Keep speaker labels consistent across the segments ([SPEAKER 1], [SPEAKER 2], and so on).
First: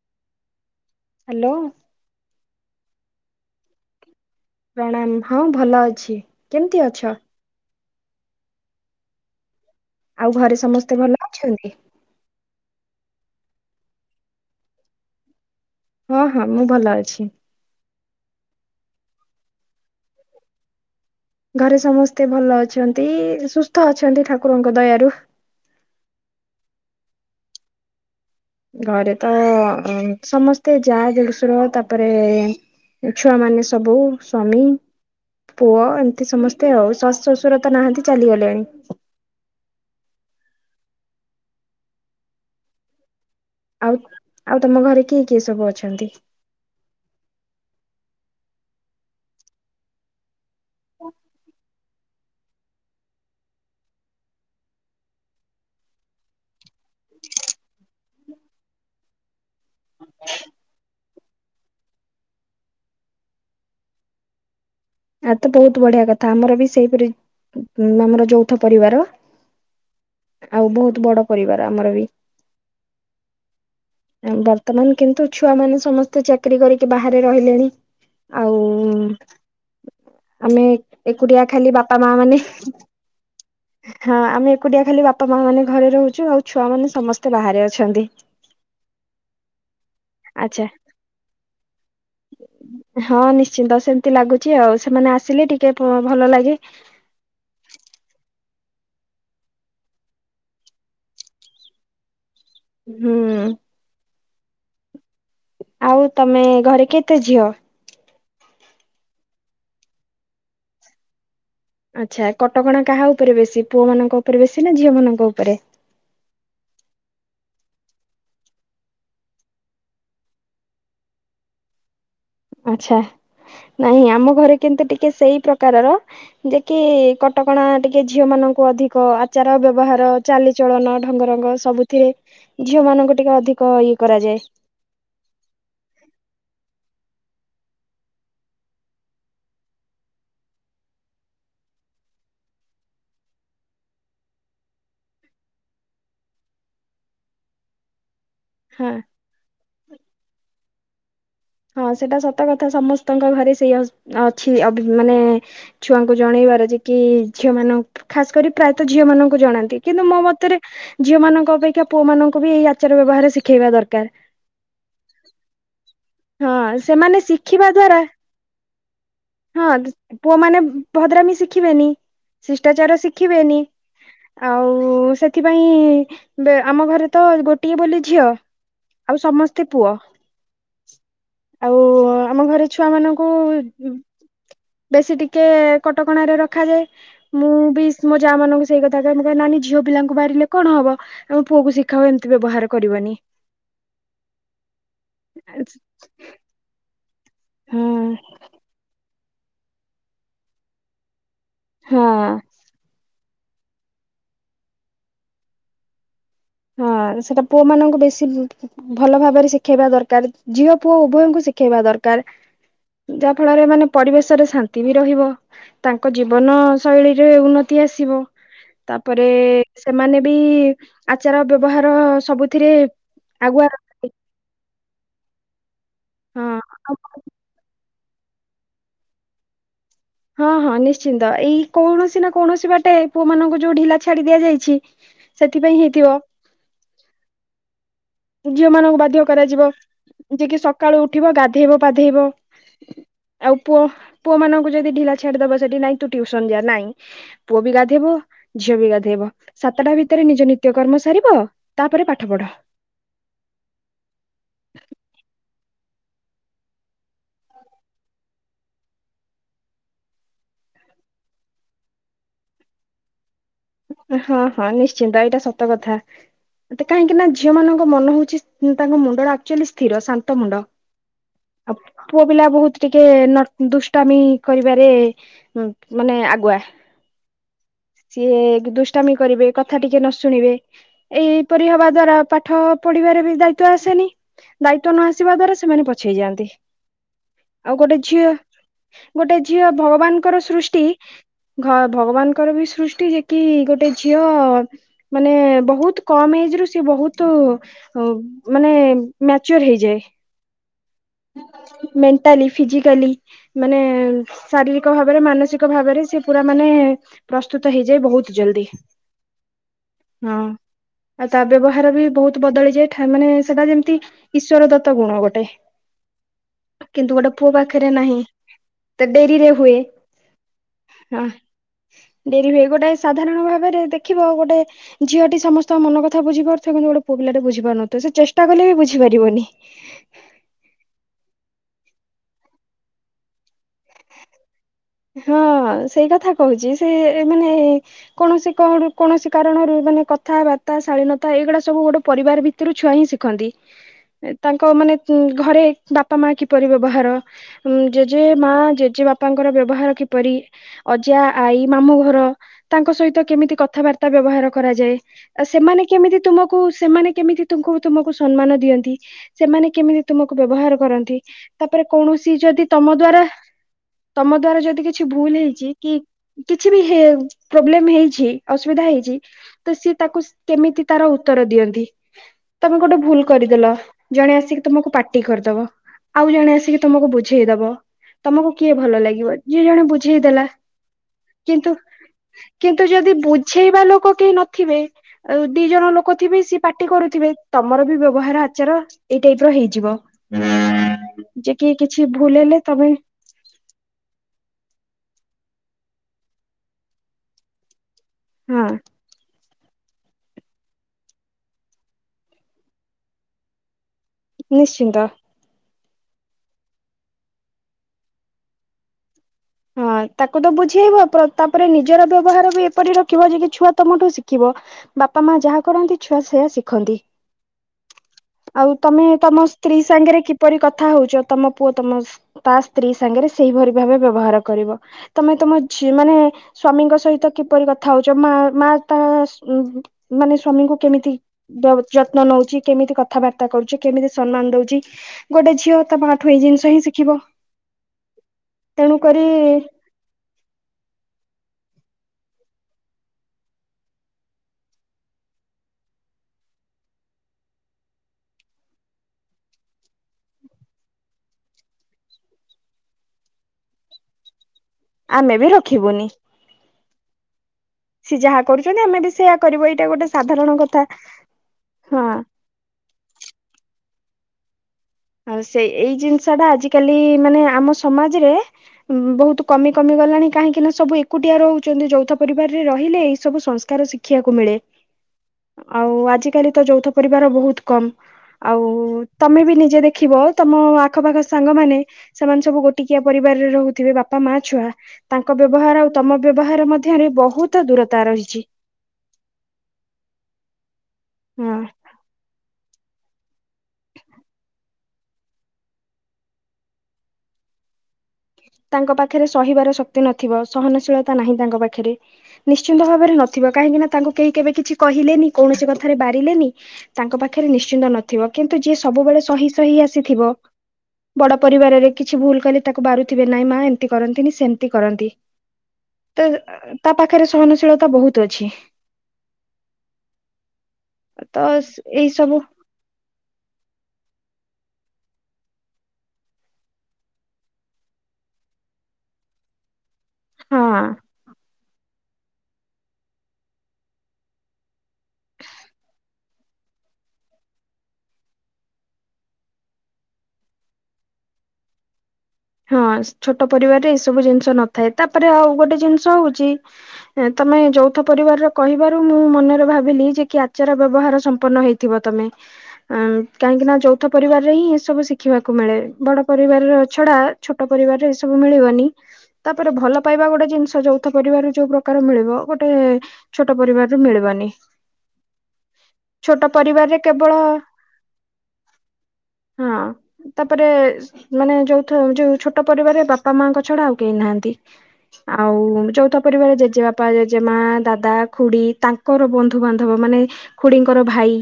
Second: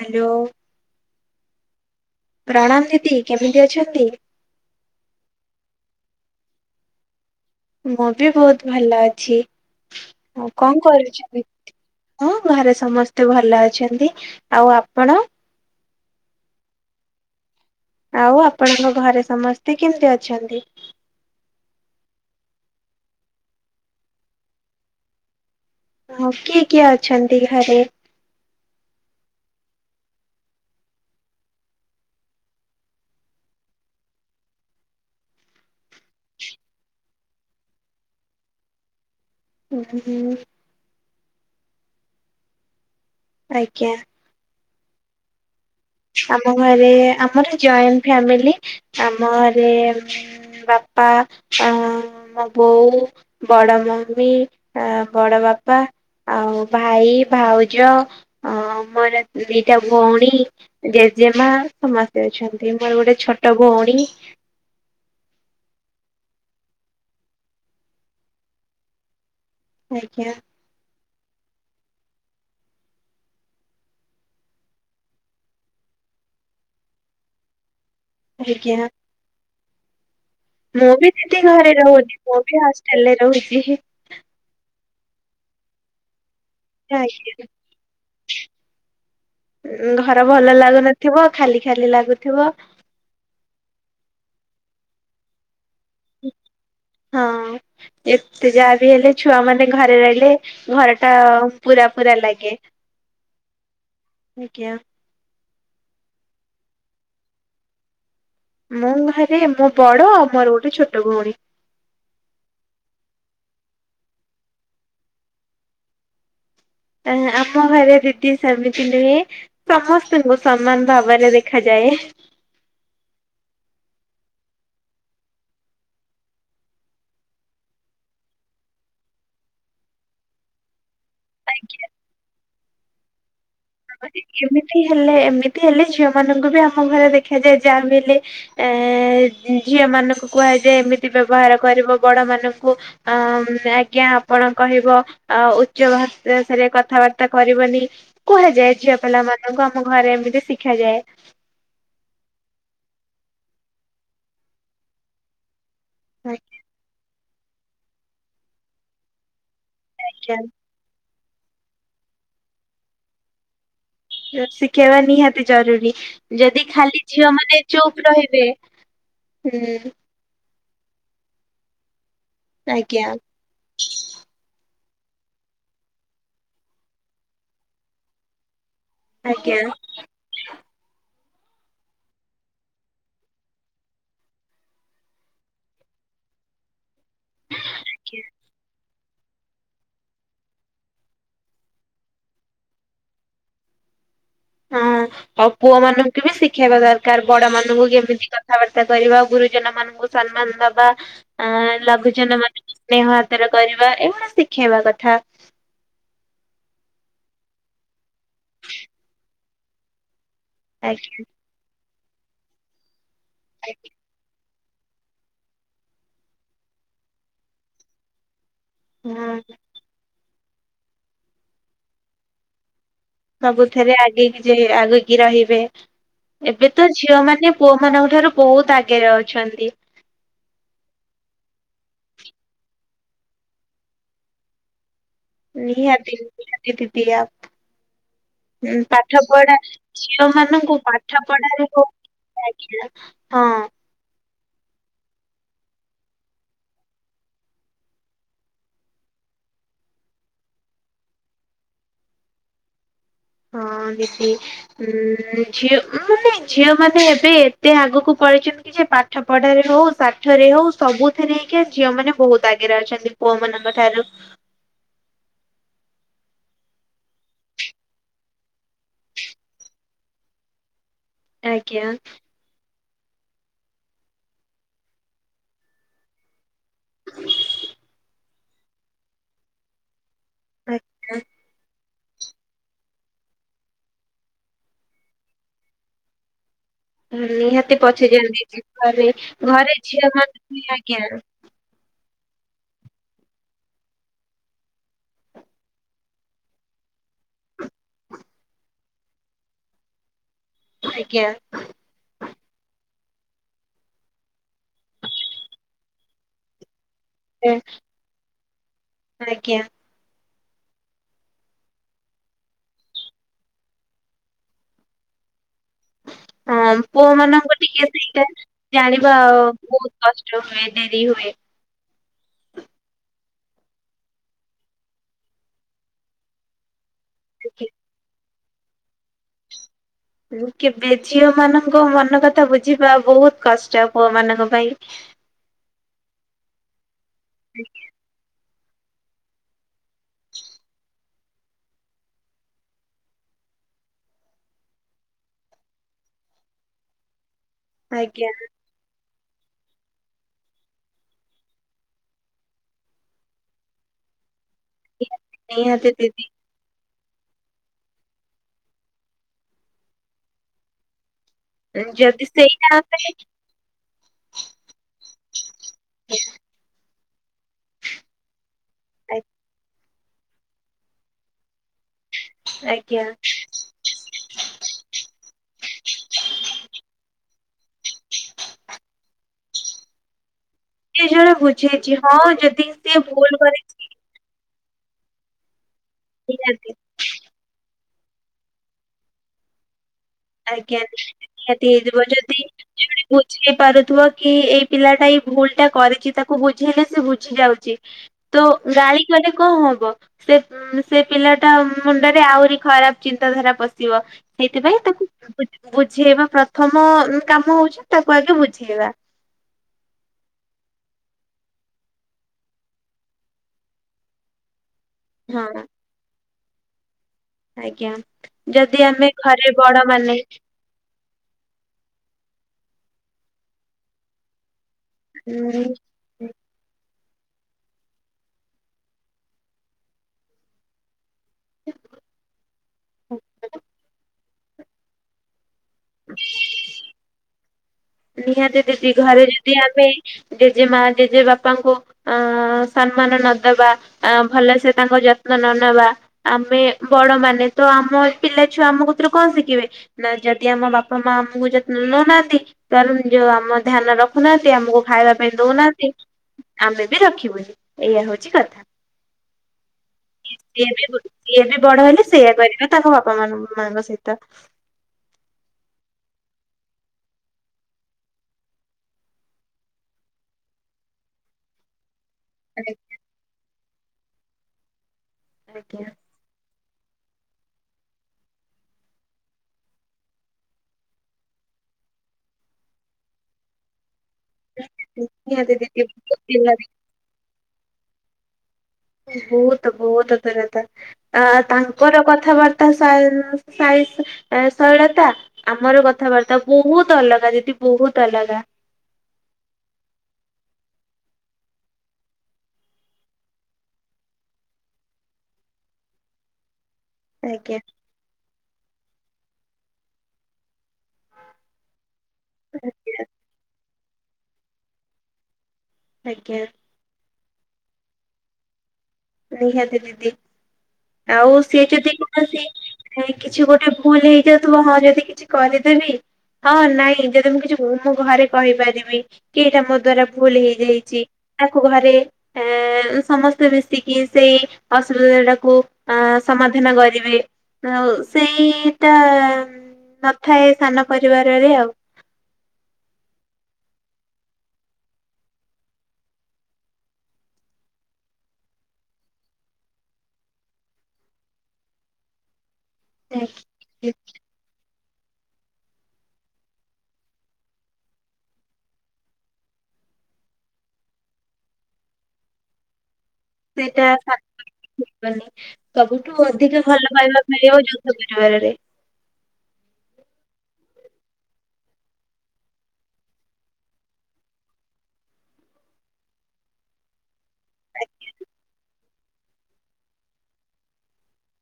[SPEAKER 1] Hello.
[SPEAKER 2] Hello.
[SPEAKER 1] ପ୍ରଣାମ ଦିଦି। କେମିତି ଅଛନ୍ତି?
[SPEAKER 2] ପ୍ରଣାମ। ହଁ ଭଲ ଅଛି। କେମିତି ଅଛ?
[SPEAKER 1] ମୁଁ ବି ବହୁତ ଭଲ ଅଛି। ଆଉ
[SPEAKER 2] ଘରେ
[SPEAKER 1] କଣ
[SPEAKER 2] ସମସ୍ତେ ଭଲ
[SPEAKER 1] କରୁଛନ୍ତି?
[SPEAKER 2] ଅଛନ୍ତି?
[SPEAKER 1] ହଁ ଘରେ ସମସ୍ତେ ଭଲ ଅଛନ୍ତି। ଆଉ ଆପଣ?
[SPEAKER 2] ହଁ ହଁ ମୁଁ ଭଲ ଅଛି।
[SPEAKER 1] ଆଉ ଆପଣଙ୍କ ଘରେ ସମସ୍ତେ କେମିତି ଅଛନ୍ତି?
[SPEAKER 2] ଘରେ ସମସ୍ତେ ଭଲ ଅଛନ୍ତି। ସୁସ୍ଥ ଅଛନ୍ତି ଠାକୁରଙ୍କ ଦୟାରୁ।
[SPEAKER 1] ଆଉ କିଏ କିଏ ଅଛନ୍ତି ଘରେ?
[SPEAKER 2] ଘରେ ତ ସମସ୍ତେ ଯା ଦେଡୁସୁର ତାପରେ ଛୁଆ ମାନେ ସବୁ ସ୍ଵାମୀ ପୁଅ ଏମତି ସମସ୍ତେ ଆଉ। ଶାଶୁ ଶ୍ୱଶୁର ତ ନାହାନ୍ତି ଚାଲିଗଲେଣି।
[SPEAKER 1] [unintelligible] ଆଜ୍ଞା।
[SPEAKER 2] ଆଉ ଆଉ ତମ ଘରେ କିଏ କିଏ ସବୁ ଅଛନ୍ତି?
[SPEAKER 1] ଆମ ଘରେ ଆମର ଜଏଣ୍ଟ ଫ୍ୟାମିଲି। ଆମ ଘରେ ବାପା ଆ ମୋ ବୋଉ ବଡ ମମି ଆ ବଡ ବାପା ଆଉ ଭାଇ, ଭାଉଜ ମୋର ଦିଟା ଭଉଣୀ ଜେଜେମା ସମସ୍ତେ ଅଛନ୍ତି। ମୋର ଗୋଟେ ଛୋଟ ଭଉଣୀ।
[SPEAKER 2] ଆ ତ ବହୁତ ବଢିଆ କଥା। ଆମର ବି ସେଇପରି ଆମର ଯୌଥ ପରିବାର।
[SPEAKER 1] ଆଜ୍ଞା।
[SPEAKER 2] ଆଉ ବହୁତ ବଡ ପରିବାର ଆମର ବି। ବର୍ତ୍ତମାନ କିନ୍ତୁ ଛୁଆ ମାନେ ସମସ୍ତେ ଚାକିରୀ କରିକି ବାହାରେ ରହିଲେଣି।
[SPEAKER 1] [unintelligible]
[SPEAKER 2] ହୁଁ ଆମେ
[SPEAKER 1] ମୁଁ ବି
[SPEAKER 2] ଏକୁଟିଆ
[SPEAKER 1] ଦିଦି ଘରେ
[SPEAKER 2] ଖାଲି ବାପା ମା
[SPEAKER 1] ରହୁନି
[SPEAKER 2] ମାନେ
[SPEAKER 1] ମୁଁ ବି ହଷ୍ଟେଲରେ ରହୁଛି
[SPEAKER 2] ହଁ ଆମେ ଏକୁଟିଆ ଖାଲି ବାପା ମା ମାନେ ଘରେ ରହୁଚୁ ଆଉ। ଛୁଆ ସମସ୍ତେ ବାହାରେ ଅଛନ୍ତି।
[SPEAKER 1] ଘର ଭଲ
[SPEAKER 2] ଆଚ୍ଛା
[SPEAKER 1] ଲାଗୁନଥିବ ଖାଲି ଖାଲି ଲାଗୁଥିବ।
[SPEAKER 2] ହଁ ନିଶ୍ଚିନ୍ତ ସେମିତି ଲାଗୁଚି ଆଉ। ସେମାନେ ଆସିଲେ ଟିକେ ଭଲ ଲାଗେ।
[SPEAKER 1] ହଁ। ଏତ୍ ଯାହା ବି ହେଲେ ଛୁଆ ମାନେ ଘରେ ରହିଲେ ଘର ଟା ପୁରା ପୁରା ଲାଗେ।
[SPEAKER 2] ହୁଁ।
[SPEAKER 1] ଆଜ୍ଞା।
[SPEAKER 2] ଆଉ ତମେ ଘରେ କେତେ ଝିଅ?
[SPEAKER 1] ମୁଁ ଘରେ ମୁଁ ବଡ ମୋର ଗୋଟେ ଛୋଟ ଭଉଣୀ।
[SPEAKER 2] ଆଚ୍ଛା। କଟକଣା କାହା ଉପରେ ବେଶୀ ପୁଅ ମାନଙ୍କ ଉପରେ ବେଶୀ ନା ଝିଅ ମଙ୍କ ଉପରେ?
[SPEAKER 1] ଆ ଆମ ଘରେ ଦିଦି ସେମିତି ନୁହେଁ। ସମସ୍ତିଙ୍କୁ ସମାନ ଭାବରେ ଦେଖାଯାଏ।
[SPEAKER 2] ଆଛା, ନାଇଁ ଆମ ଘରେ କିନ୍ତୁ ଟିକେ ସେଇ ପ୍ରକାରର। ଯେ କିି କଟକଣା ଟିକେ ଝିଅ ମାନଙ୍କୁ ଅଧିକ ଆଚାର, ବ୍ୟବହାର ଚାଲିଚଳନ, ଢଙ୍ଗରଙ୍ଗ ସବୁଥିରେ ଝିଅ ମାନଙ୍କୁ ଟିକେ ଅଧିକ ଇଏ କରାଯାଏ
[SPEAKER 1] ଏମିତି ହେଲେ ଏମିତି ହେଲେ ଝିଅମାନଙ୍କୁ ବି ଆମ ଘରେ ଦେଖାଯାଏ ଯାହା ବି ହେଲେ ଏ ଝିଅ ମାନଙ୍କୁ କୁହାଯାଏ ଏମିତି ବ୍ୟବହାର କରିବ ବଡମାନଙ୍କୁ। ଅ ଆଜ୍ଞା, ଆପଣ କହିବ। ଆ ଉଚ୍ଚ ଭାଷାରେ କଥାବାର୍ତ୍ତା କରିବନି। କୁହାଯାଏ
[SPEAKER 2] ହଁ
[SPEAKER 1] ଝିଅ ପିଲା ମାନଙ୍କୁ ଆମ ଘରେ ଏମିତି ଶିଖାଯାଏ।
[SPEAKER 2] ହଁ ସେଟା ସତ କଥା ସମସ୍ତଙ୍କ ଘରେ ସେଇ ଅଛି ଅଭି ମାନେ ଛୁଆଙ୍କୁ ଜଣେଇବାର ଯେ କି ଝିଅ ମାନଙ୍କୁ ଖାସ କରି ପ୍ରାୟତଃ ଝିଅମାନଙ୍କୁ ଜଣାନ୍ତି। କିନ୍ତୁ ମୋ
[SPEAKER 1] ଆଜ୍ଞା
[SPEAKER 2] ମତରେ ଝିଅମାନଙ୍କ ଅପେକ୍ଷା ପୁଅ ମାନଙ୍କୁ ବି ଏଇ ଆଚାର ବ୍ୟବହାର ଶିଖେଇବା ଦରକାର।
[SPEAKER 1] ଶିଖେଇବା ନିହାତି ଜରୁରୀ ଯଦି
[SPEAKER 2] ହଁ
[SPEAKER 1] ଖାଲି
[SPEAKER 2] ସେମାନେ
[SPEAKER 1] ଝିଅମାନେ
[SPEAKER 2] ଶିଖିବା ଦ୍ଵାରା
[SPEAKER 1] ଚୁପ ରହିବେ,
[SPEAKER 2] ହଁ
[SPEAKER 1] ହୁଁ
[SPEAKER 2] ପୁଅ ମାନେ ଭଦ୍ରାମୀ ଶିଖିବେନି, ଶିଷ୍ଟାଚାର
[SPEAKER 1] ଆଜ୍ଞା
[SPEAKER 2] ଶିଖିବେନି, ଆଉ ସେଥିପାଇଁ ଆମ ଘରେ ତ ଗୋଟିଏ ବୋଲି ଝିଅ, ଆଉ
[SPEAKER 1] ଆଜ୍ଞା।
[SPEAKER 2] ସମସ୍ତେ ପୁଅ। ଆଉ ଆମ ଘରେ ଛୁଆମାନଙ୍କୁ ବେଶୀ ଟିକେ କଟକଣାରେ ରଖାଯାଏ, ମୁଁ ବି ମୋ ଯା ମାନଙ୍କୁ ସେଇ କଥା ତାଦିହରେ ନାନୀ ଝିଅ ପିଲାଙ୍କୁ ବାରିଲେ କଣ ହବ, ଆମେ ପୁଅକୁ ଶିଖା ହବ ଏମିତି ବ୍ୟବହାର କରିବନି।
[SPEAKER 1] ହଁ ଆଉ
[SPEAKER 2] ହଁ
[SPEAKER 1] ପୁଅମାନଙ୍କୁ ବି ଶିଖେଇବା ଦରକାର, ବଡମାନଙ୍କୁ କେମିତି କଥାବାର୍ତ୍ତା କରିବା ଗୁରୁ ଜନମାନଙ୍କୁ ସମ୍ମାନ ଦବା, ଆ
[SPEAKER 2] ହଁ
[SPEAKER 1] ଲଘୁଜନ ମାନଙ୍କୁ ସ୍ନେହ ହାତରେ କରିବା ଏଇଭଳି ଶିଖେଇବା କଥା।
[SPEAKER 2] ହଁ ସେଟା ପୁଅମାନଙ୍କୁ ବେଶୀ ଭଲ ଭାବରେ ଶିଖେଇବା ଦରକାର। ଝିଅ ପୁଅ ଉଭୟଙ୍କୁ ଶିଖେଇବା ଦରକାର ଯାହା ଫଳରେ ମାନେ ପରିବେଶରେ ଶାନ୍ତି, ବି ରହିବ ତାଙ୍କ ଜୀବନ ଶୈଳୀରେ ଉନ୍ନତି ଆସିବ ତାପରେ
[SPEAKER 1] ହଁ
[SPEAKER 2] ସେମାନେ ବି ଆଚାର ବ୍ୟବହାର ସବୁଥିରେ, ଆଗୁଆ
[SPEAKER 1] ସବୁଥିରେ
[SPEAKER 2] ରଖନ୍ତି
[SPEAKER 1] ଆଗେଇି ଯାଇ ଆଗକି ରହିବେ
[SPEAKER 2] ହଁ
[SPEAKER 1] ଏବେ ତ
[SPEAKER 2] ଆଉ
[SPEAKER 1] ଝିଅମାନେ ପୁଅମାନେ ମାନଙ୍କ ଠାରୁ ବହୁତ ଆଗରେ ଅଛନ୍ତି।
[SPEAKER 2] ହଁ ହଁ, ନିଶ୍ଚିନ୍ତ ଏଇ କୌଣସି ନା କୌଣସି ବାଟେ ପୁଅ ମାନଙ୍କୁ ଯୋଉ ଢିଲା ଛାଡି ଦିଆଯାଇଛି। [inaudible] ହେଇଥିବ
[SPEAKER 1] ନିହାତି [unintelligible] ହଁ
[SPEAKER 2] ଝିଅ ମାନଙ୍କୁ ବାଧ୍ୟ
[SPEAKER 1] ପାଠପଢା
[SPEAKER 2] କରାଯିବ
[SPEAKER 1] ଝିଅ
[SPEAKER 2] ଯେ କି
[SPEAKER 1] ମାନଙ୍କୁ
[SPEAKER 2] ସକାଳୁ
[SPEAKER 1] ପାଠ
[SPEAKER 2] ଉଠିବ
[SPEAKER 1] ପଢାରେ
[SPEAKER 2] ଗାଧେଇବ ପାଧେଇବ
[SPEAKER 1] ବହୁତ [unintelligible]
[SPEAKER 2] ଆଉ ପୁଅ ପୁଅ ମାନଙ୍କୁ ଯଦି ଢିଲା ଛାଡିଦବା ସେଠି ନାଇଁ ଟିଉସନ ଯା ନାଇଁ ପୁଅ ବି ଗାଧେଇବ, ଝିଅ ବି ଗାଧେଇବ ସାତଟା ଭିତରେ ନିଜ ନିତ୍ୟ କର୍ମ ସାରିବ, ତାପରେ ପାଠପଢ଼ା।
[SPEAKER 1] ହଁ, ଦିଦି। ହୁଁ ଝିଅ ମାନେ ଝିଅ ମାନେ ହେବେ ଏତେ ଆଗକୁ ପଳେଇଛନ୍ତି ଯେ ପାଠ ପଢାରେ ହଉ, ସାଠରେ ହଉ ସବୁଥିରେ ହେଇକ ଝିଅ ମାନେ ବହୁତ ଆଗରେ ଅଛନ୍ତି ପୁଅ ମାନଙ୍କୁ
[SPEAKER 2] ହଁ ହଁ, ନିଶ୍ଚିନ୍ତ ଏଇଟା ସତ କଥା। କାହିଁକି ନା ଝିଅ ମାନଙ୍କ ମନ ହଉଛି ତାଙ୍କ ମୁଣ୍ଡଟା ଆକ୍ଚୁଆଲି ସ୍ଥିର, ଶାନ୍ତ ମୁଣ୍ଡ ଆଉ,
[SPEAKER 1] ଆଜ୍ଞା
[SPEAKER 2] ପୁଅ ପିଲା ବହୁତ ଟିକେ ନ ଦୁଷ୍ଟାମି କରିବାରେ ମାନେ ଆଗୁଆ। ଟିକେ ଦୁଷ୍ଟାମି କରିବେ କଥା ଟିକେ ନ ଶୁଣିବେ ଏଇପରି ହବା ଦ୍ଵାରା ପା ପାଠ ପଢିବାରେ ବି ଦାୟୀତ୍ୱ ଆସେନି, ଦାୟୀତ୍ୱ ନ ଆସିବାଦ୍ଵାରା ସେମାନେ ପଛେଇଯାଆନ୍ତି। ଆଉ
[SPEAKER 1] ନିହାତି
[SPEAKER 2] ଗୋଟେ
[SPEAKER 1] ପଛେ
[SPEAKER 2] ଝିଅ,
[SPEAKER 1] ଯାଆନ୍ତି ଘରେ
[SPEAKER 2] ଗୋଟେ ଝିଅ
[SPEAKER 1] ଘରେ
[SPEAKER 2] ଭଗବାନଙ୍କର
[SPEAKER 1] ମାନେ
[SPEAKER 2] ସୃଷ୍ଟି।
[SPEAKER 1] ଆଜ୍ଞା
[SPEAKER 2] ଘ ଭଗବାନଙ୍କର ବି ସୃଷ୍ଟି ଯେକି ଗୋଟେ ଝିଅ। ମାନେ ବହୁତ୍ କମ ଏଜ୍ ରୁ ସେ ବହୁତ୍ ମାନେ ମ୍ୟାଚର ହେଇଯାଏ
[SPEAKER 1] ଆଜ୍ଞା
[SPEAKER 2] ମେଣ୍ଟାଲି ଫିଜିକାଲି ମାନେ ଶାରୀରିକ ଭାବରେ ମାନସିକ ଭାବରେ ସେ ପୁରା ମାନେ ପ୍ରସ୍ତୁତ ହେଇଯାଏ ବହୁତ ଜଲଦି
[SPEAKER 1] ଆଜ୍ଞା
[SPEAKER 2] ହଁ ଆଉ ତା ବ୍ୟବହାର ବି ବହୁତ ବଦଳି ଯାଇଥାଏ ମାନେ ସେଟା ଯେମିତି ଈଶ୍ଵର ଦତ ଗୁଣ ଗୋଟେ
[SPEAKER 1] ହଁ
[SPEAKER 2] କିନ୍ତୁ
[SPEAKER 1] ପୁଅ
[SPEAKER 2] ଗୋଟେ
[SPEAKER 1] ମାନଙ୍କୁ
[SPEAKER 2] ପାଖରେ
[SPEAKER 1] ଟିକେ
[SPEAKER 2] ନାହିଁ
[SPEAKER 1] ସେଇଟା
[SPEAKER 2] ତ
[SPEAKER 1] ଜାଣିବା ଆଉ
[SPEAKER 2] ଡେରିରେ ହୁଏ
[SPEAKER 1] ବହୁତ୍ କଷ୍ଟ ହୁଏ ଡେରି
[SPEAKER 2] ହଁ
[SPEAKER 1] ହୁଏ
[SPEAKER 2] ଡେରି ହୁଏ ଗୋଟେ ସାଧାରଣ ଭାବରେ ଦେଖିବ ଗୋଟେ ଝିଅଟି ସମସ୍ତଙ୍କ ମନ କଥା ବୁଝିପାରୁଥିବ କିନ୍ତୁ ଗୋଟେ ପୁଅ ପିଲାଟେ ବୁଝି ପାରୁନଥିବ ସେ ଚେଷ୍ଟା କଲେ ବି ବୁଝି ପାରିବନି
[SPEAKER 1] କେବେ ଝିଅ ମାନଙ୍କ ମନ କଥା ବୁଝିବା ବହୁତ କଷ୍ଟ ପୁଅ ମାନଙ୍କ ପାଇଁ
[SPEAKER 2] ହଁ ସେଇ କଥା କହୁଛି ସେ ମାନେ କୌଣସି କଣ କୌଣସି କାରଣରୁ ମାନେ କଥାବାର୍ତ୍ତା ଶାଳୀନତା ଏଇଗୁଡା ସବୁ ଗୋଟେ ପରିବାର ଭିତ ସେଥିରୁ ଛୁଆ ହିଁ ଶିଖନ୍ତି ତାଙ୍କ ମାନେ ଘରେ ବାପା ମା କିପରି ବ୍ୟବହାର ଜେଜେ
[SPEAKER 1] ଆଜ୍ଞା।
[SPEAKER 2] ମା ଜେଜେ ବାପାଙ୍କର ବ୍ୟବ ବ୍ୟବହାର କିପରି ଅଜା ଆଈ ମାମୁ ଘର ତାଙ୍କ ସହିତ କେମତି କଥାବାର୍ତ୍ତା ବ୍ୟବହାର କରାଯାଏ
[SPEAKER 1] ନିହାତି
[SPEAKER 2] ଆ ସେମାନେ
[SPEAKER 1] ନିହାତି
[SPEAKER 2] କେମିତି
[SPEAKER 1] ଦିଦି
[SPEAKER 2] ତୁମକୁ ସେମାନେ କେମିତି ତମକୁ ତୁମକୁ ସମ୍ମାନ ଦିଅନ୍ତି ସେମାନେ କେମିତି ତୁମକୁ ବ୍ୟବହାର କରନ୍ତି ତାପରେ କୌଣସି ଯଦି ତମ ଦ୍ଵାରା ତମ ଦ୍ଵାରା ଯଦି କିଛି ଭୁଲ ହେଇଛି କି
[SPEAKER 1] ଆମେ-
[SPEAKER 2] କିଛି ବି ହେ ପ୍ରୋବ୍ଲେମ ହେଇଛି ଅସୁବିଧା ହେଇଛି ତ ସିଏ ତାକୁ କେମିତି ତାର ଉତ୍ତର ଦିଅନ୍ତି ତମେ ଗୋଟେ
[SPEAKER 1] ଆଜ୍ଞା
[SPEAKER 2] ଭୁଲ କରିଦେଲ ଜଣେ ଆସିକି ତମକୁ ପାଟି କରିଦବ ଆଉ ଜଣେ ଆସିକି ତମକୁ ବୁଝେଇଦବ ତମକୁ କିଏ ଭଲ ଲାଗିବ ଯିଏ ଜଣେ ବୁଝେଇଦେଲା
[SPEAKER 1] ସେ ଜଣେ
[SPEAKER 2] କିନ୍ତୁ
[SPEAKER 1] ବୁଝେଇଛି ହଁ
[SPEAKER 2] କିନ୍ତୁ
[SPEAKER 1] ସିଏ
[SPEAKER 2] ଯଦି
[SPEAKER 1] ଭୁଲ କରିଛି
[SPEAKER 2] ବୁଝେଇବା ଲୋକ କେହି ନଥିବେ ଆଉ ଦି ଜଣ ଲୋକ ଥିବେ ସିଏ
[SPEAKER 1] ନିହାତି
[SPEAKER 2] ପାଟି କରୁଥିବେ ତମର ବି ବ୍ୟବହାର ଆଚାର ଏଇ ଟାଇପ ର ହେଇଯିବ
[SPEAKER 1] ଆଜ୍ଞା ନିହାତି
[SPEAKER 2] ଯେ
[SPEAKER 1] ନିଶ୍ଚିତ
[SPEAKER 2] କି
[SPEAKER 1] ହେଇଯିବ
[SPEAKER 2] କିଛି ଭୁଲ ହେଲେ ତମେ
[SPEAKER 1] ଯଦି ବୁଝେଇ ପାରୁଥିବ କି ଏଇ ପିଲା ଟା ଏଇ ଭୁଲ ଟା କରିଛି ତାକୁ ବୁଝେଇଲେ ସେ ବୁଝି ଯାଉଛି ତ
[SPEAKER 2] ହଁ
[SPEAKER 1] ଗାଳି କଲେ କଣ ହବ ସେ ସେ ପିଲାଟା ମୁଣ୍ଡରେ ଆହୁରି ଖରାପ ଚିନ୍ତାଧାରା ପଶିବ ସେଇଥିପାଇଁ
[SPEAKER 2] ନିଶ୍ଚିନ୍ତ।
[SPEAKER 1] ତାକୁ ବୁଝେଇବା ପ୍ରଥମ କାମ ହଉଛି ତାକୁ ଆଗେ ବୁଝେଇବା
[SPEAKER 2] ହଁ ତାକୁ ତ ବୁଝେଇବ ତାପରେ ନିଜର ବ୍ୟବହାର ବି ଏପରି ରଖିବ ଯେ କି ଛୁଆ ତମଠୁ ଶିଖିବ ବାପା ମା
[SPEAKER 1] ହଁ
[SPEAKER 2] ଯାହା କରନ୍ତି ଛୁଆ ସେୟା ଶିଖନ୍ତି
[SPEAKER 1] ଆଜ୍ଞା
[SPEAKER 2] ଆଉ
[SPEAKER 1] ଯଦି
[SPEAKER 2] ତମେ
[SPEAKER 1] ଆମେ
[SPEAKER 2] ତମ
[SPEAKER 1] ଘରେ ବଡ
[SPEAKER 2] ସ୍ତ୍ରୀ
[SPEAKER 1] ମାନେ
[SPEAKER 2] ସାଙ୍ଗରେ କିପରି କଥା ହଉଛ ତମ ପୁଅ ତମ ତା ସ୍ତ୍ରୀ ସାଙ୍ଗରେ ସେଇ ପରି ଭାବେ ବ୍ୟବହାର କରିବ। ତମେ ତମ
[SPEAKER 1] ହୁଁ
[SPEAKER 2] ଝି ମାନେ ସ୍ଵାମୀଙ୍କ ସହିତ କିପରି କଥା ହଉଛ ମା ମା ତା ମାନେ ସ୍ଵାମୀଙ୍କୁ କେମିତି ଯତ୍ନ ନଉଛି କେମିତି କଥାବାର୍ତ୍ତା କରୁଛି କେମିତି ସମ୍ମାନ ଦଉଛି ଗୋଟେ ଝିଅ ତା ମା ଠୁ ଏଇ ଜିନିଷ ହିଁ ଶିଖିବ
[SPEAKER 1] ନିହାତି ଦିଦି ଘରେ
[SPEAKER 2] ତେଣୁକରି
[SPEAKER 1] ଯଦି ଆମେ ଜେଜେ ମା ଜେଜେ ବାପାଙ୍କୁ ଅ ସମ୍ମାନ ନଦବା ଭଲସେ ତାଙ୍କ ଯତ୍ନ ନ ନେବା ଆମେ ବଡ ମାନେ ତ ଆମ ପିଲା ଛୁଆ ଆମ କତରୁ କଣ ଶିଖିବେ। ନା ଯଦି ଆମ ବାପା ମା ଆମକୁ ଯତ୍ନ ନଉନାହାନ୍ତି ତ ଯୋଉ ଆମ ଧ୍ୟାନ ରଖୁନାହାନ୍ତି, ଆମକୁ ଖାଇବା ପାଇଁ
[SPEAKER 2] ଆମେ ବି
[SPEAKER 1] ଦଉନାହାନ୍ତି।
[SPEAKER 2] ରଖିବୁନି
[SPEAKER 1] ଆମେ ବି ରଖିବୁନି, ଏଇଆ
[SPEAKER 2] ସେ
[SPEAKER 1] ହଉଚି
[SPEAKER 2] ଯାହା
[SPEAKER 1] କଥା।
[SPEAKER 2] କରୁଛନ୍ତି ଆମେ ବି ସେଇୟା କରିବୁ ଏଇଟା ଗୋଟେ ସାଧାରଣ କଥା
[SPEAKER 1] ଇଏ ବି ବଡ ହେଲେ
[SPEAKER 2] ହଁ
[SPEAKER 1] ସେଇଆ କରିବେ, ତାଙ୍କ ବାପା ମା ମାନଙ୍କ ସହିତ।
[SPEAKER 2] ଆଉ ସେଇ, ଏଇ ଜିନିଷ ଟା ଆଜିିକାଲି ମାନେ ଆମ ସମାଜରେ ବହୁତ କମି କମି ଗଲାଣି, କାହିଁକି ନା ସବୁ ଏକୁଟିଆ ରହୁଚନ୍ତି ଯଉଥ ପରିବାରରେ ରହିଲେ, ଏଇ ସବୁ ସଂସ୍କାର ଶିଖିବାକୁ ମିଳେ।
[SPEAKER 1] ଆଜ୍ଞା
[SPEAKER 2] ଆଉ ଆଜି ଆଜିକାଲିତ ଯୌଥ ପରିବାର ବହୁତ କମ୍। ଆଉ ତମେ ବି ନିଜେ ଦେ ଦେଖିବ ତମ ଆଖପାଖ ସାଙ୍ଗମାନେ, ସେମାନେ ସବୁ ଗୋଟିକିଆ ପରିବାରରେ ରହୁଥିବେ ବାପା ମା ଛୁଆ। ତାଙ୍କ
[SPEAKER 1] ନିହାତି ଦିଦି
[SPEAKER 2] ବ୍ୟବହାର ଆଉ ତମ ବ୍ୟବହାର ମଧ୍ୟରେ ବହୁତ ଦୂରତା ରହିଛି।
[SPEAKER 1] ବହୁତ ବହୁତ ଦୂରତା, ଆ
[SPEAKER 2] ହଁ
[SPEAKER 1] ତାଙ୍କର କଥାବାର୍ ସାଇ ସାଇ ଶୈଳତା ଆମର କଥାବାର୍ତ୍ତା, ବହୁତ ଅଲଗା ଦିଦି, ବହୁତ ଅଲଗା।
[SPEAKER 2] ତାଙ୍କ ପାଖରେ ସହିବାର ଶକ୍ତି ନଥିବ, ସହନଶୀଳତା ନାହିଁ ତାଙ୍କ ପାଖରେ। ନିଶ୍ଚିନ୍ତ ଭାବରେ ନଥିବ, କାହିଁକି ନା ତାଙ୍କୁ କେହି କେବେ କିଛି କହିଲେନି, କୌଣସି କଥାରେ ବାରିଲେନି ତାଙ୍କ ପାଖରେ
[SPEAKER 1] ଆଜ୍ଞା
[SPEAKER 2] ନିଶ୍ଚିନ୍ତ ନଥିବ କିନ୍ତୁ ଯିଏ ସବୁବେଳେ ସହି ସହି ଆସିଥିବ ବଡ ପରିବାରରେ କିଛି ଭୁଲ କଲେ ତାକୁ ବାରୁ ମା ଏମିତି କରନ୍ତିନି, ସେମିତି କରନ୍ତି, ତ
[SPEAKER 1] ଆଜ୍ଞା
[SPEAKER 2] ତା ପାଖରେ ସହନଶୀଳତା ବହୁତ ଅଛି।
[SPEAKER 1] ନିହାତି ଦିଦି ଆଉ
[SPEAKER 2] ତ
[SPEAKER 1] ସିଏ ଯଦି
[SPEAKER 2] ଏଇ ସବୁ
[SPEAKER 1] କୌଣସିି କିଛି ଗୋଟେ ଭୁଲ ହେଇଯାଉଥିବ, ହଁ ଯଦି କିଛି କରିଦେବି ହଁ ନାଇଁ ଯଦି ମୁଁ କିଛି ଭୁ, ମୁଁ ଘରେ କହିପାରିବି କି ଏଇଟା ମୋ ଦ୍ଵାରା ଭୁଲ
[SPEAKER 2] ହଁ
[SPEAKER 1] ହେଇଯାଇଚି, ତାକୁ ଘରେ ଆ ସମସ୍ତେ ମିଶି ଶିକିି ସେଇ ଅସୁବିଧା ଟାକୁ ଅ ସମାଧାନ କରିବେ। ଆଉ ସେଇଟା ନଥାଏ ସାନ ପରିବାରରେ ଆଉ।
[SPEAKER 2] ହଁ, ଛୋଟ ପରିବାରରେ ଏଇସବୁ ଜିନିଷ ନଥାଏ। ତାପରେ ଆଉ ଗୋଟେ ଜିନିଷ ହଉଚି ତମେ ଯୌଥ ପରିବାର ର କହିବାରୁ ମୁଁ ମନରେ ଭାବିଲି ଯେ କି, ଆଚାର ବ୍ୟବହାର ସମ୍ପୂର୍ଣ ହେଇଥିବ ତମେ। [unintelligible] ଅ କାହିଁକି ନା ଯୌଥ ପରିବାରରେ ହିଁ ଏ ସବୁ ଶିଖିବାକୁ ମିଳେ, ବଡ ପରିବାରର ଛଡା ଛୋଟ ପରିବାରରେ ଏସବୁ ମିଳିବନି। ତାପରେ ଭଲ ପାଇବା ଗୋଟେ ଜିନିଷ ଯୋଥ ପରିବାରରୁ ଯୋଉ ପ୍ରକାର ମିଳିବ, ଗୋଟେ ଛୋଟ ପରିବାରରୁ ମିଳିବନି।
[SPEAKER 1] ମିଳିବନି, ସବୁଠୁ
[SPEAKER 2] ଛୋଟ
[SPEAKER 1] ଅଧିକ ଭଲ
[SPEAKER 2] ପରିବାରରେ
[SPEAKER 1] ପାଇବା
[SPEAKER 2] କେବଳ
[SPEAKER 1] ମିଳିବ ଯୌଥ ପରିବାରରେ।
[SPEAKER 2] ହଁ, ତାପରେ ମାନେ ଯୌଥ ଯୋଉ ଛୋଟ ପରିବାରରେ ବାପା ମାଙ୍କ ଛଡା ଆଉ କେହି ନାହାନ୍ତି। ଆଉ ଯୋଉଥ ପରିବାର ଜେଜେ ବାପା ଜେ ଜେ ମା, ଦାଦା, ଖୁଡି, ତାଙ୍କର ବନ୍ଧୁ ବାନ୍ଧବ ମାନେ ଖୁଡିଙ୍କର ଭାଇ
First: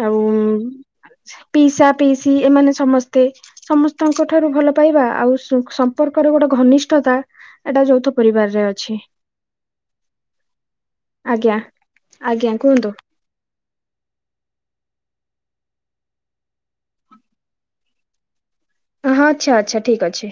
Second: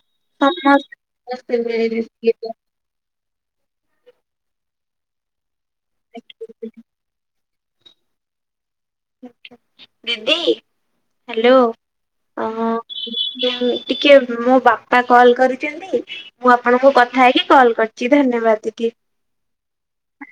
[SPEAKER 2] ଆଉ
[SPEAKER 1] ସମସ୍ତେ ସମସ୍ତେ
[SPEAKER 2] ପିସା
[SPEAKER 1] ମିଳିମିଶି
[SPEAKER 2] ପିସି ଏମାନେ ସମସ୍ତ ତେ, ସମସ୍ତଙ୍କ ଠାରୁ ଭଲ ପାଇବା ଆଉ ସମ୍ପର୍କରେ ଗୋଟେ ଘନିଷ୍ଠତା ଏଇଟା ଯୌଥ ପରିବାରରେ ଅଛି।
[SPEAKER 1] ହାଲୋ
[SPEAKER 2] ଆଜ୍ଞା ଆଜ୍ଞା କୁହନ୍ତୁ
[SPEAKER 1] କହ? ଟିକେ ରୁହ ବାପା କଲ୍ କରିଚନ୍ତି ମୁଁ ଆପଣଙ୍କୁ କଥା ହେଇକି କଲ୍ କରିଚି, ଧନ୍ୟବାଦ ଦିଦି।
[SPEAKER 2] ହଁ ଆଚ୍ଛା ଆଚ୍ଛା ଠିକ ଅଛି।